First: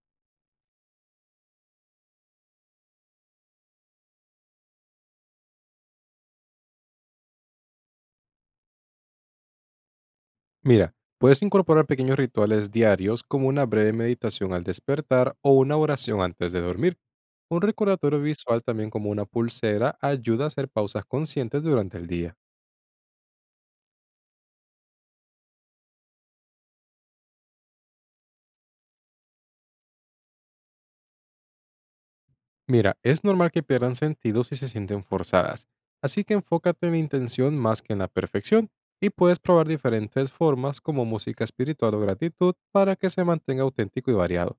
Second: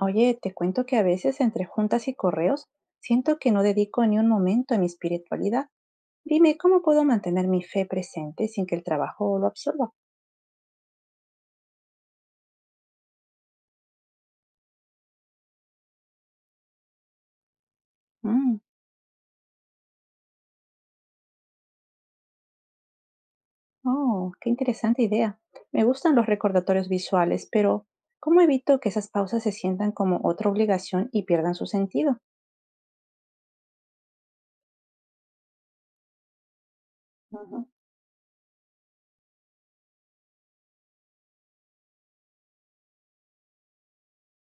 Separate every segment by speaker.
Speaker 1: Oye, te cuento que a veces entre juntas y correos siento que no dedico ni un momento a mi espiritualidad. Dime, ¿cómo puedo mantener mi fe presente sin que el trabajo lo absorba?
Speaker 2: Mira, puedes incorporar pequeños rituales diarios como una breve meditación al despertar o una oración antes de dormir. Un recordatorio
Speaker 1: Mm,
Speaker 2: visual también como una pulsera ayuda a hacer pausas conscientes durante el día.
Speaker 1: oh, qué interesante idea. Me gustan los recordatorios visuales, pero ¿cómo evito que esas pausas se sientan como otra obligación y pierdan su sentido?
Speaker 2: Mira, es normal que pierdan sentido si se sienten forzadas, así que enfócate en la intención
Speaker 1: Ujú.
Speaker 2: más que en la perfección y puedes probar diferentes formas como música espiritual o gratitud para que se mantenga auténtico y variado.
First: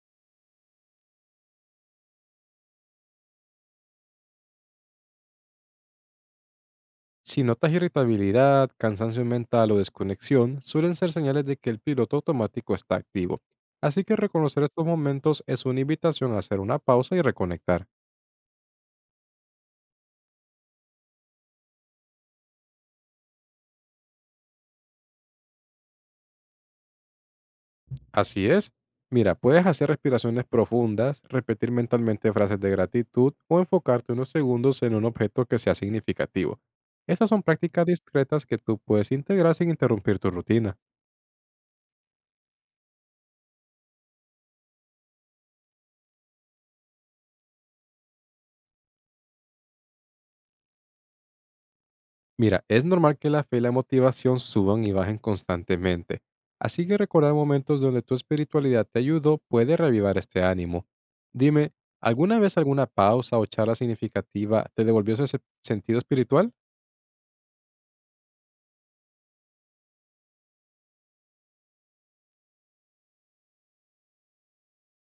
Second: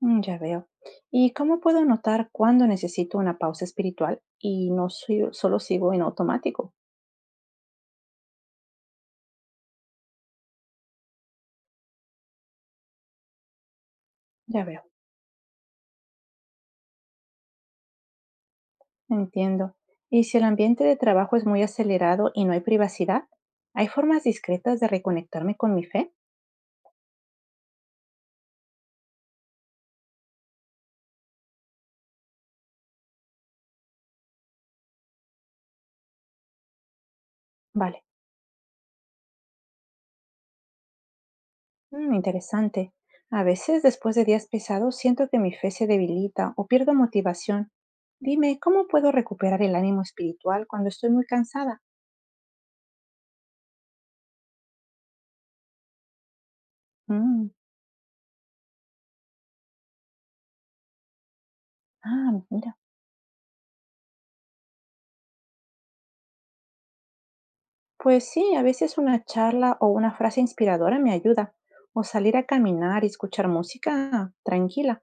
Speaker 1: Mm, ya veo. ¿Y cómo puedo notar cuándo necesito una pausa espiritual y no soy- solo sigo en automático?
Speaker 2: Si notas irritabilidad, cansancio mental o desconexión, suelen ser señales de que el piloto automático está activo. Así que reconocer
Speaker 1: Ya veo.
Speaker 2: estos momentos es una invitación a hacer una pausa y reconectar.
Speaker 1: Entiendo. ¿Y si el ambiente de trabajo es muy acelerado y no hay privacidad? ¿Hay formas discretas de reconectarme con mi fe?
Speaker 2: Así es. Mira, puedes hacer respiraciones profundas, repetir mentalmente frases de gratitud o enfocarte unos segundos en un objeto que sea significativo. Estas son prácticas
Speaker 1: Vale.
Speaker 2: discretas que tú puedes integrar sin interrumpir tu rutina.
Speaker 1: Interesante. A veces, después de días pesados, siento que mi fe se debilita o pierdo motivación. Dime, ¿cómo puedo recuperar el ánimo espiritual cuando estoy muy cansada?
Speaker 2: Mira, es normal que la fe y la motivación suban y bajen constantemente, así que recordar
Speaker 1: Mm.
Speaker 2: momentos donde tu espiritualidad te ayudó puede reavivar este ánimo. Dime,
Speaker 1: Ah,
Speaker 2: ¿alguna vez
Speaker 1: mira.
Speaker 2: alguna pausa o charla significativa te devolvió ese sentido espiritual?
Speaker 1: Pues sí, a veces una charla o una frase inspiradora me ayuda, o salir a caminar y escuchar música tranquila.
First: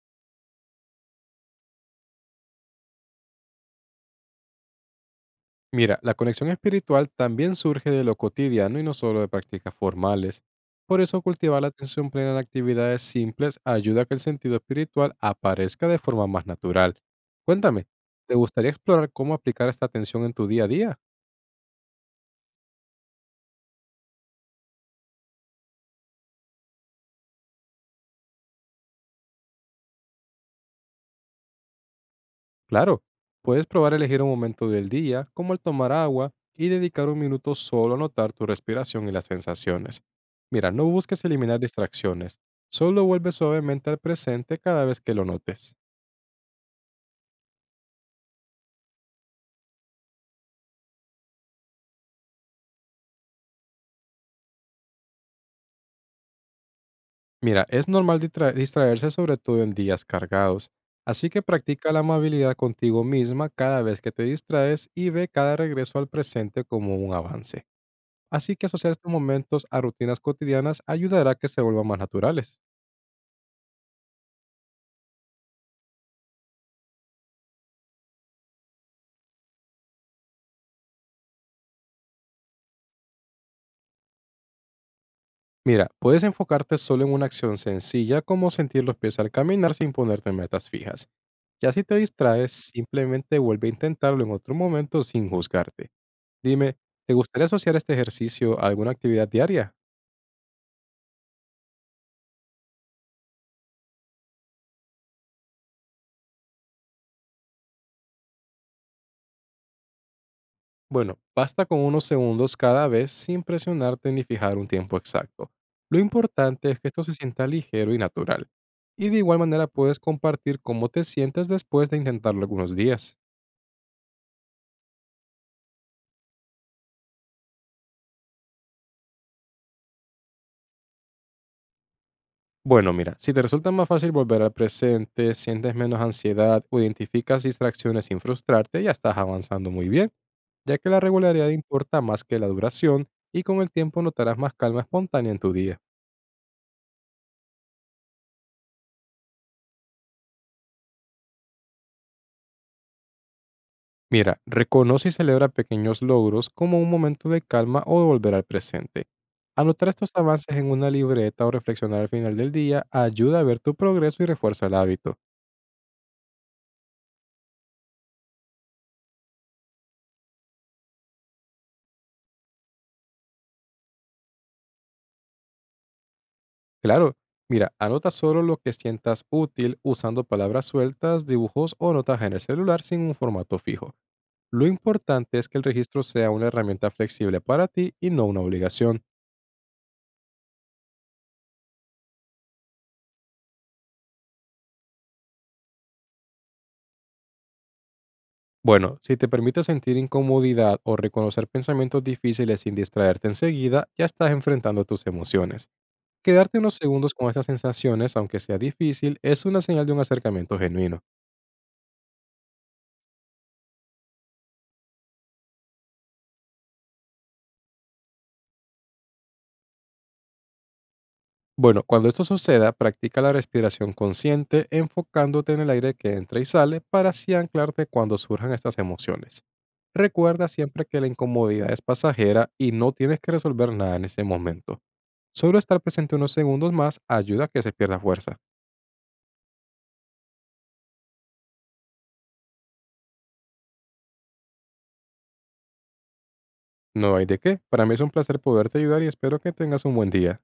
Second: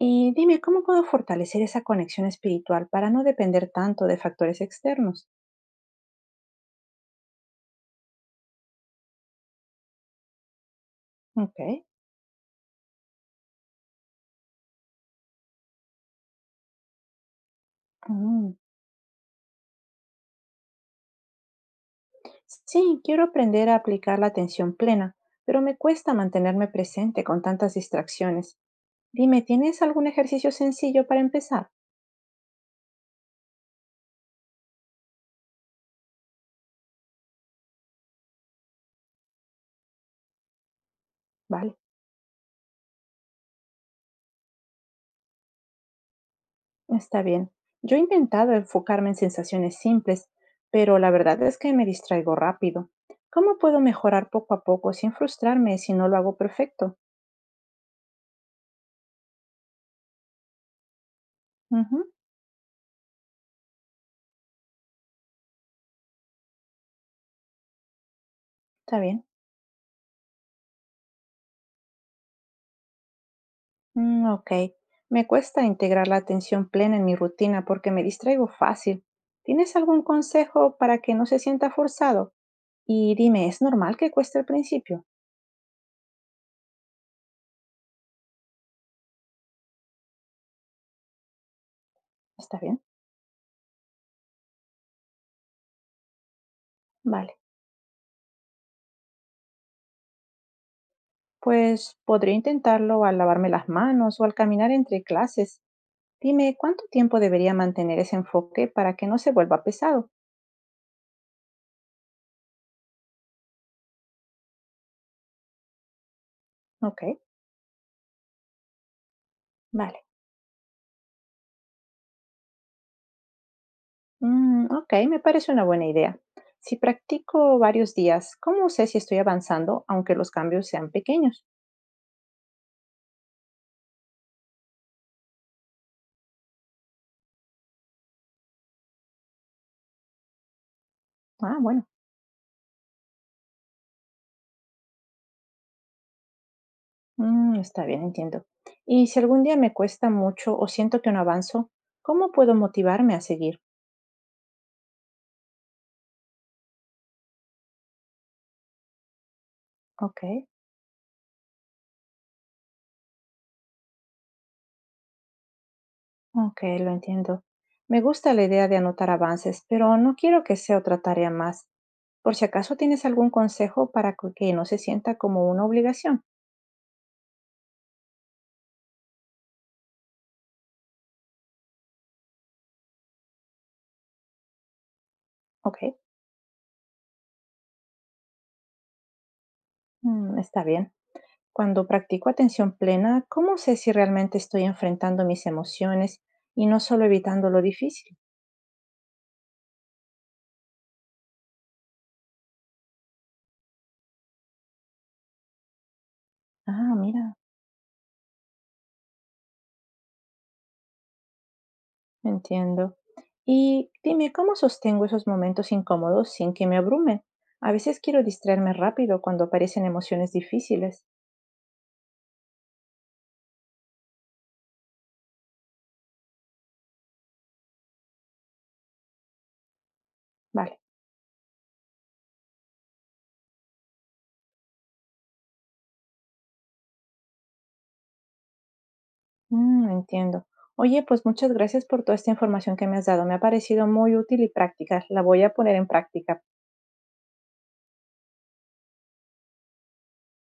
Speaker 1: Y dime, ¿cómo puedo fortalecer esa conexión espiritual para no depender tanto de factores externos?
Speaker 2: Mira, la conexión espiritual también surge de lo cotidiano y no solo de prácticas formales. Por eso
Speaker 1: Ok.
Speaker 2: cultivar la atención plena en actividades simples ayuda a que el sentido espiritual aparezca de forma más natural. Cuéntame, ¿te
Speaker 1: Mm.
Speaker 2: gustaría explorar cómo aplicar esta atención en tu día a día?
Speaker 1: Sí, quiero aprender a aplicar la atención plena, pero me cuesta mantenerme presente con tantas distracciones. Dime, ¿tienes algún ejercicio sencillo para empezar?
Speaker 2: Claro, puedes probar elegir un momento del día, como el tomar agua, y dedicar un minuto solo a notar tu respiración y las sensaciones. Mira, no busques eliminar
Speaker 1: Vale,
Speaker 2: distracciones, solo vuelve suavemente al presente cada vez que lo notes.
Speaker 1: está bien. Yo he intentado enfocarme en sensaciones simples, pero la verdad es que me distraigo rápido. ¿Cómo puedo mejorar poco a poco sin frustrarme si no lo hago perfecto?
Speaker 2: Mira, es normal distraerse sobre todo en días cargados, así que practica
Speaker 1: Ujú,
Speaker 2: la amabilidad contigo misma cada vez que te distraes y ve cada regreso al presente como un avance. Así que asociar
Speaker 1: está
Speaker 2: estos
Speaker 1: bien.
Speaker 2: momentos a rutinas cotidianas ayudará a que se vuelvan más naturales.
Speaker 1: Mm, ok. Me cuesta integrar la atención plena en mi rutina porque me distraigo fácil. ¿Tienes algún consejo para que no se sienta forzado? Y dime, ¿es normal que cueste al principio?
Speaker 2: Mira, puedes enfocarte solo en una acción sencilla como sentir los pies al caminar sin ponerte metas fijas. Ya si te
Speaker 1: ¿Está
Speaker 2: distraes,
Speaker 1: bien?
Speaker 2: simplemente vuelve a intentarlo en otro momento sin juzgarte. Dime, ¿te
Speaker 1: Vale.
Speaker 2: gustaría asociar este ejercicio a alguna actividad diaria?
Speaker 1: Pues podría intentarlo al lavarme las manos o al caminar entre clases. Dime, ¿cuánto tiempo debería mantener ese enfoque para que no se vuelva pesado?
Speaker 2: Bueno, basta con unos segundos cada vez sin presionarte ni fijar un tiempo exacto. Lo importante es que esto
Speaker 1: Ok,
Speaker 2: se sienta ligero y natural. Y de igual manera puedes
Speaker 1: vale.
Speaker 2: compartir cómo te sientes después de intentarlo algunos días.
Speaker 1: Mm, ok, me parece una buena idea. Si practico varios días, ¿cómo sé si estoy avanzando aunque los cambios sean pequeños?
Speaker 2: Bueno, mira, si te resulta más fácil volver al presente, sientes menos ansiedad o identificas distracciones sin frustrarte, ya estás avanzando muy bien, ya que la regularidad
Speaker 1: Ah, bueno.
Speaker 2: importa más que la duración y con el tiempo notarás más calma espontánea en tu día.
Speaker 1: Mm, está bien, entiendo. Y si algún día me cuesta mucho o siento que no avanzo, ¿cómo puedo motivarme a seguir?
Speaker 2: Mira, reconoce y celebra pequeños logros como un momento de calma o de volver al presente. Anotar estos
Speaker 1: Ok,
Speaker 2: avances en una libreta o reflexionar al final del día ayuda a ver tu progreso y refuerza el hábito.
Speaker 1: ok, lo entiendo. Me gusta la idea de anotar avances, pero no quiero que sea otra tarea más. Por si acaso tienes algún consejo para que no se sienta como una obligación.
Speaker 2: Claro, mira, anota solo lo que sientas útil usando palabras sueltas, dibujos o notas en el celular sin un formato fijo. Lo importante es que el
Speaker 1: Ok,
Speaker 2: registro sea una herramienta flexible para ti y no una obligación.
Speaker 1: mm, está bien. Cuando practico atención plena, ¿cómo sé si realmente estoy enfrentando mis emociones y no solo evitando lo difícil?
Speaker 2: Bueno, si te permite sentir incomodidad o reconocer pensamientos difíciles sin distraerte enseguida, ya estás enfrentando tus emociones. Quedarte unos
Speaker 1: Ah,
Speaker 2: segundos con
Speaker 1: mira.
Speaker 2: estas sensaciones, aunque sea difícil, es una señal de un acercamiento genuino.
Speaker 1: Entiendo. Y dime, ¿cómo sostengo esos momentos incómodos sin que me abrumen? A veces quiero distraerme rápido cuando aparecen emociones difíciles.
Speaker 2: Bueno, cuando esto suceda, practica la respiración consciente enfocándote en el aire que entra y sale para así anclarte cuando surjan estas emociones. Recuerda
Speaker 1: Vale.
Speaker 2: siempre que la incomodidad es pasajera y no tienes que resolver nada en ese momento. Solo estar presente unos segundos más ayuda a que se pierda fuerza.
Speaker 1: Mm, entiendo. Oye, pues muchas gracias por toda esta información que me has dado. Me ha parecido muy útil y práctica. La voy a poner en práctica.
Speaker 2: No hay de qué. Para mí es un placer poderte ayudar y espero que tengas un buen día.